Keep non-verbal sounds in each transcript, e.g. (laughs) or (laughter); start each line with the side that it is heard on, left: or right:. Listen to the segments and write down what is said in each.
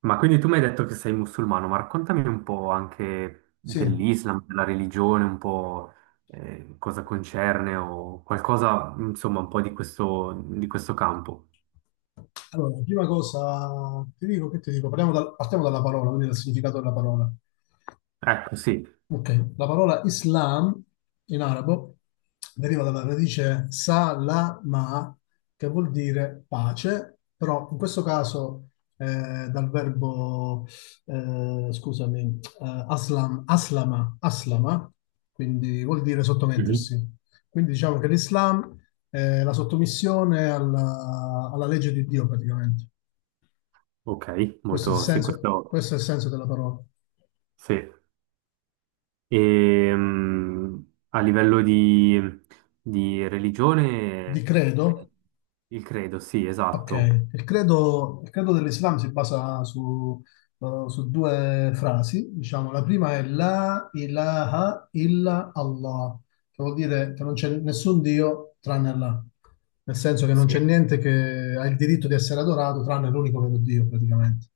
right: Ma quindi tu mi hai detto che sei musulmano, ma raccontami un po' anche
left: Sì,
right: dell'Islam, della religione, un po' cosa concerne o qualcosa, insomma, un po' di questo campo.
left: allora, la prima cosa, ti dico, partiamo dalla parola, quindi dal significato della parola.
right: Ecco, sì.
left: Ok, la parola Islam in arabo deriva dalla radice salama, che vuol dire pace, però in questo caso dal verbo, scusami, aslama, quindi vuol dire
right: Mhm.
left: sottomettersi. Quindi diciamo che l'Islam è la sottomissione alla legge di Dio praticamente.
right: Ok,
left: Questo è il
right: molto, sì,
left: senso,
right: questo,
left: questo è il senso della parola.
right: sì. E, a livello di
left: Di
right: religione,
left: credo?
right: eh, il credo, sì,
left: Ok.
right: esatto.
left: Il credo dell'Islam si basa su due frasi. Diciamo, la prima è La ilaha illa Allah, che vuol dire che non c'è nessun Dio tranne Allah. Nel senso che non c'è
right: Sì.
left: niente che ha il diritto di essere adorato tranne l'unico vero Dio, praticamente.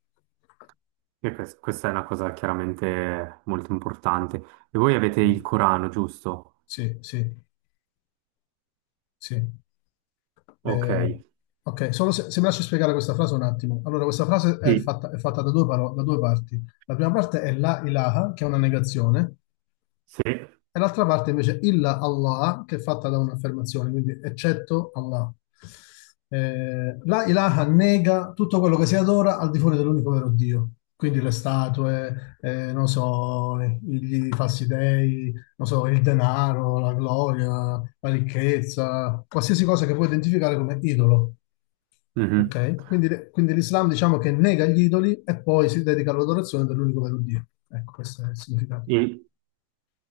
right: E questa è una cosa chiaramente molto importante. E voi avete il Corano, giusto?
left: Sì, sì. Sì.
right: Ok.
left: Eh, ok, solo se mi lasci spiegare questa frase un attimo. Allora, questa frase è
right: Sì.
left: fatta, è fatta da due parti. La prima parte è la ilaha, che è una negazione,
right: Sì.
left: e l'altra parte invece illa Allah, che è fatta da un'affermazione, quindi eccetto Allah. La ilaha nega tutto quello che si adora al di fuori dell'unico vero Dio. Quindi le statue, non so, i falsi dei, non so, il denaro, la gloria, la ricchezza, qualsiasi cosa che puoi identificare come idolo.
right: Mhm.
left: Ok? Quindi l'Islam diciamo che nega gli idoli e poi si dedica all'adorazione dell'unico vero Dio. Ecco, questo è il significato.
right: E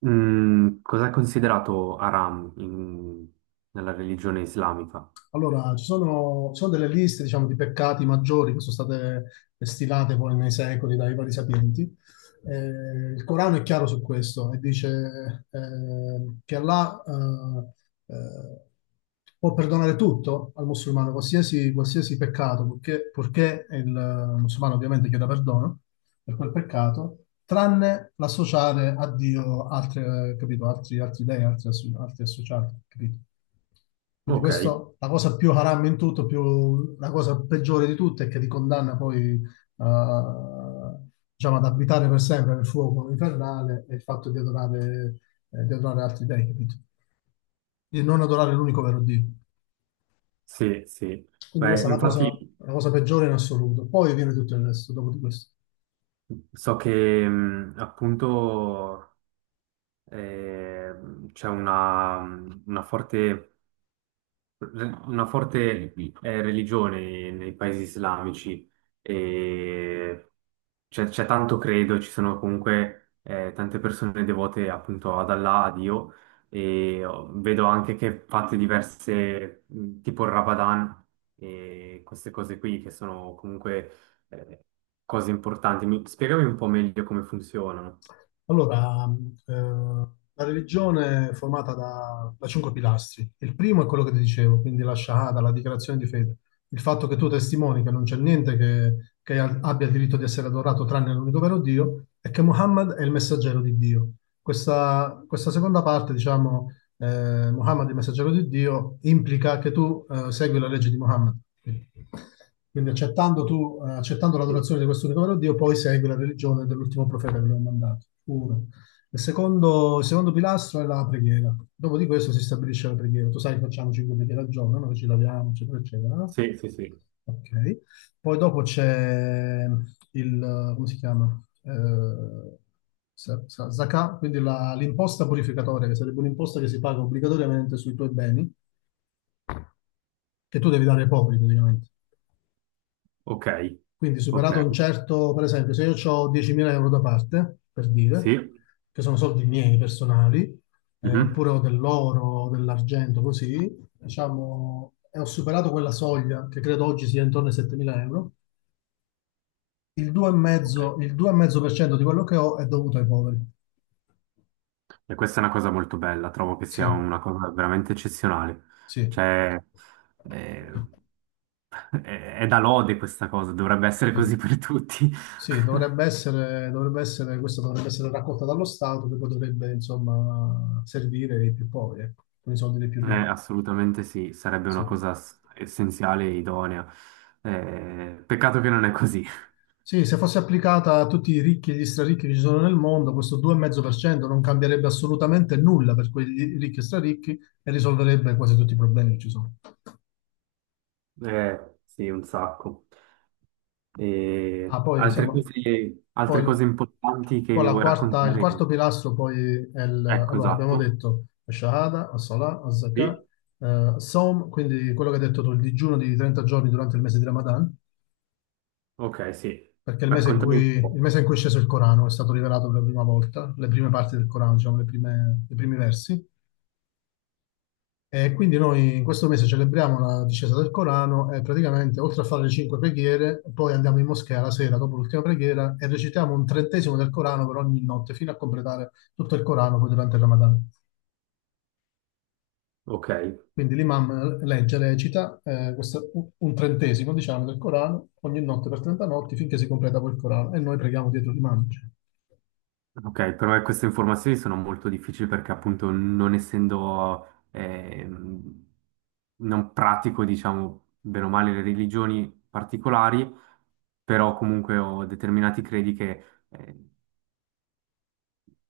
right: cosa è considerato haram nella religione islamica?
left: Allora, ci sono delle liste, diciamo, di peccati maggiori che sono state stilate poi nei secoli dai vari sapienti. Il Corano è chiaro su questo e dice che Allah eh, eh, può perdonare tutto al musulmano, qualsiasi peccato, purché il musulmano ovviamente chieda perdono per quel peccato, tranne l'associare a Dio capito, altri dei, altri associati, capito? Quindi
right: Ok.
left: questo, la cosa più haram in tutto, la cosa peggiore di tutte è che ti condanna poi, diciamo, ad abitare per sempre nel fuoco infernale e il fatto di adorare altri dei, capito? Di non adorare l'unico vero Dio.
right: Sì, sì.
left: Quindi
right: Beh,
left: questa è la cosa,
right: infatti
left: la cosa peggiore in assoluto. Poi viene tutto il resto dopo di questo.
right: so che appunto eh, c'è una forte una forte religione nei paesi islamici e c'è tanto credo, ci sono comunque tante persone devote appunto ad Allah, a Dio e oh, vedo anche che fate diverse, tipo il Ramadan e queste cose qui che sono comunque eh, cose importanti. Mi- spiegami un po' meglio come funzionano.
left: Allora, la religione è formata da cinque pilastri. Il primo è quello che ti dicevo, quindi la Shahada, la dichiarazione di fede. Il fatto che tu testimoni che non c'è niente che abbia il diritto di essere adorato tranne l'unico vero Dio e che Muhammad è il messaggero di Dio. Questa seconda parte, diciamo, Muhammad è il messaggero di Dio, implica che tu segui la legge di Muhammad. Quindi accettando
right: Sì,
left: l'adorazione di questo unico vero Dio, poi segui la religione dell'ultimo profeta che lo ha mandato. Uno. Il secondo pilastro è la preghiera. Dopo di questo si stabilisce la preghiera. Tu sai, che facciamo 5 preghiere al giorno, noi ci laviamo, eccetera, eccetera, no?
right: sì, sì. Sì.
left: Ok. Poi dopo c'è il, come si chiama? Zakat, quindi l'imposta purificatoria, che sarebbe un'imposta che si paga obbligatoriamente sui tuoi beni, che tu devi dare ai poveri praticamente.
right: Ok,
left: Quindi
right: ok.
left: superato un certo, per esempio, se io ho 10.000 euro da parte, per dire,
right: Sì.
left: che sono soldi miei personali,
right: Mhm.
left: oppure ho dell'oro, o dell'argento, così, diciamo, e ho superato quella soglia, che credo oggi sia intorno ai 7.000 euro. Il
right: Ok.
left: 2,5, il 2,5% di quello che ho è dovuto ai poveri.
right: E questa è una cosa molto bella, trovo che sia
left: Sì,
right: una cosa veramente eccezionale.
left: sì,
right: Cioè, eh, (laughs) è da lode questa cosa, dovrebbe essere
left: sì.
right: così per tutti.
left: Sì,
right: (laughs)
left: questa dovrebbe essere raccolta dallo Stato che poi dovrebbe, insomma, servire ai più poveri, ecco, con i soldi dei più ricchi.
right: Assolutamente sì, sarebbe
left: Sì.
right: una cosa essenziale e idonea. Peccato che non è così. (laughs)
left: Sì, se fosse applicata a tutti i ricchi e gli straricchi che ci sono nel mondo, questo 2,5% non cambierebbe assolutamente nulla per quei ricchi e straricchi e risolverebbe quasi tutti i problemi che ci sono.
right: Sì, un sacco. E
left: Ah, poi diciamo,
right: altre
left: poi,
right: cose importanti che
left: poi
right: mi vuoi
left: il
right: raccontare?
left: quarto pilastro poi
right: Ecco,
left: allora abbiamo
right: esatto.
left: detto Shahada, As-Salah, Az-Zakah,
right: Sì.
left: Saum, quindi quello che hai detto tu, il digiuno di 30 giorni durante il mese di Ramadan,
right: Ok, sì.
left: perché è il mese in
right: Raccontami un
left: cui, il
right: po'.
left: mese in cui è sceso il Corano, è stato rivelato per la prima volta, le prime parti del Corano, diciamo, i primi versi. E quindi noi in questo mese celebriamo la discesa del Corano e praticamente oltre a fare le cinque preghiere, poi andiamo in moschea la sera dopo l'ultima preghiera e recitiamo un trentesimo del Corano per ogni notte fino a completare tutto il Corano poi durante il Ramadan.
right: Ok.
left: Quindi l'imam legge, recita un trentesimo diciamo del Corano ogni notte per 30 notti finché si completa poi il Corano e noi preghiamo dietro l'imam, diciamo.
right: Ok, però queste informazioni sono molto difficili perché appunto non essendo, non pratico, diciamo, bene o male le religioni particolari, però comunque ho determinati credi che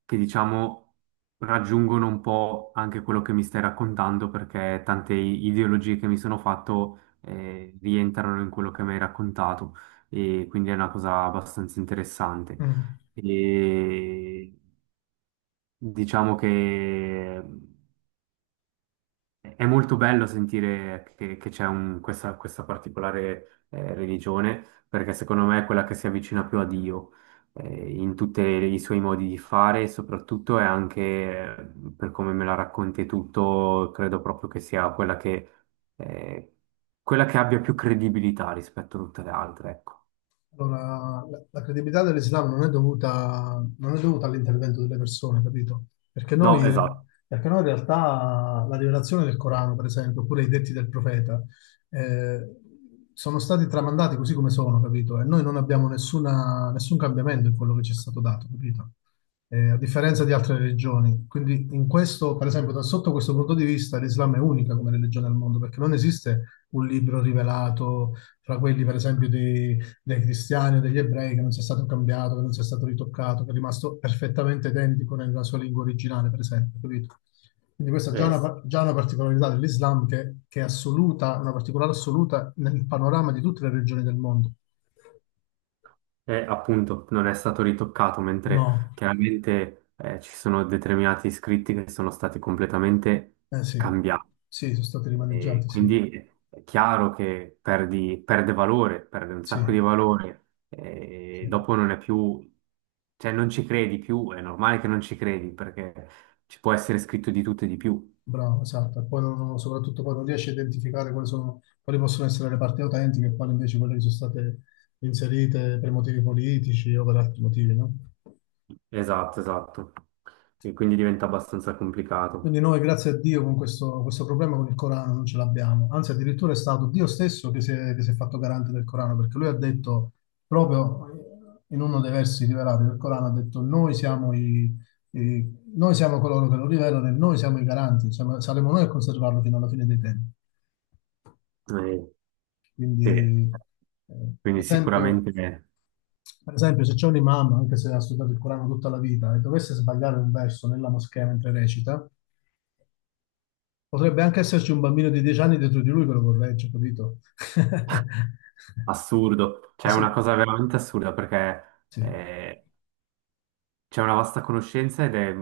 right: che diciamo raggiungono un po' anche quello che mi stai raccontando perché tante ideologie che mi sono fatto, rientrano in quello che mi hai raccontato e quindi è una cosa abbastanza interessante.
left: Mm.
right: E diciamo che è molto bello sentire che questa, questa particolare religione, perché secondo me è quella che si avvicina più a Dio in tutti i suoi modi di fare, e soprattutto è anche, per come me la racconti e tutto, credo proprio che sia quella che, eh, quella che abbia più credibilità rispetto a tutte le altre, ecco.
left: Allora, la credibilità dell'Islam non è dovuta all'intervento delle persone, capito? Perché
right: No,
left: noi,
right: esatto.
left: perché noi in realtà la rivelazione del Corano, per esempio, oppure i detti del profeta, eh, sono stati tramandati così come sono, capito? E noi non abbiamo nessun cambiamento in quello che ci è stato dato, capito? A differenza di altre religioni. Quindi in questo, per esempio, da sotto questo punto di vista, l'Islam è unica come religione al mondo, perché non esiste un libro rivelato fra quelli, per esempio, di dei cristiani o degli ebrei, che non sia stato cambiato, che non sia stato ritoccato, che è rimasto perfettamente identico nella sua lingua originale, per esempio, capito? Quindi questa è già
right: Eh,
left: una particolarità dell'Islam che è assoluta, una particolare assoluta nel panorama di tutte le regioni del mondo.
right: eh, appunto, non è stato ritoccato, mentre
left: No,
right: chiaramente ci sono determinati scritti che sono stati completamente
left: eh sì,
right: cambiati.
left: sì, sono stati
right: E
left: rimaneggiati, sì,
right: quindi è chiaro che perde valore, perde un sacco di
left: sì,
right: valore,
left: sì.
right: e dopo non è più, cioè non ci credi più, è normale che non ci credi, perché ci può essere scritto di tutto e di più.
left: Bravo, esatto. E poi soprattutto poi non riesci a identificare quali sono, quali possono essere le parti autentiche e quali invece quelle che sono state inserite per motivi politici o per altri motivi, no?
right: Esatto, esatto. E quindi diventa abbastanza
left: Quindi
right: complicato.
left: noi, grazie a Dio, con questo problema con il Corano non ce l'abbiamo. Anzi, addirittura è stato Dio stesso che si è fatto garante del Corano, perché lui ha detto, proprio in uno dei versi rivelati del Corano, ha detto, noi siamo coloro che lo rivelano e noi siamo i garanti, saremo noi a conservarlo fino alla fine dei tempi.
right: Eh, sì.
left: Quindi, eh,
right: Quindi
left: per esempio,
right: sicuramente.
left: per esempio, se c'è un imam, anche se ha studiato il Corano tutta la vita, e dovesse sbagliare un verso nella moschea mentre recita. Potrebbe anche esserci un bambino di 10 anni dietro di lui che lo corregge, capito? (laughs)
right: Assurdo,
left: Eh
right: cioè è una
left: sì,
right: cosa veramente assurda perché
left: sì,
right: eh, c'è una vasta conoscenza ed è,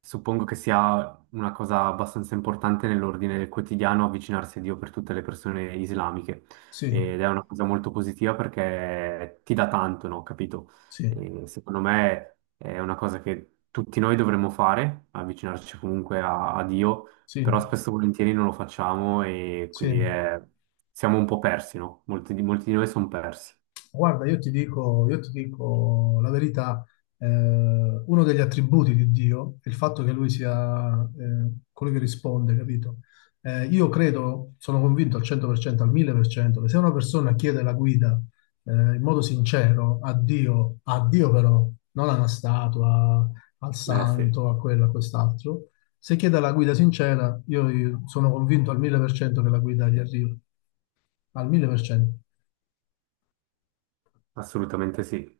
right: suppongo che sia una cosa abbastanza importante nell'ordine del quotidiano avvicinarsi a Dio per tutte le persone islamiche.
left: sì,
right: Ed è una cosa molto positiva perché ti dà tanto, no? Capito?
left: sì,
right: E secondo me è una cosa che tutti noi dovremmo fare, avvicinarci comunque a, a Dio,
left: sì,
right: però spesso e volentieri non lo facciamo e
left: sì.
right: siamo un po' persi, no? Molti di noi sono persi.
left: Guarda, io ti dico la verità, uno degli attributi di Dio è il fatto che lui sia quello che risponde, capito? Io credo, sono convinto al 100%, al 1000%, che se una persona chiede la guida in modo sincero a Dio però, non a una statua, al
right: Eh sì,
left: santo, a quello, a quest'altro, se chiede la guida sincera, io sono convinto al 1000% che la guida gli arriva, al 1000%.
right: assolutamente sì.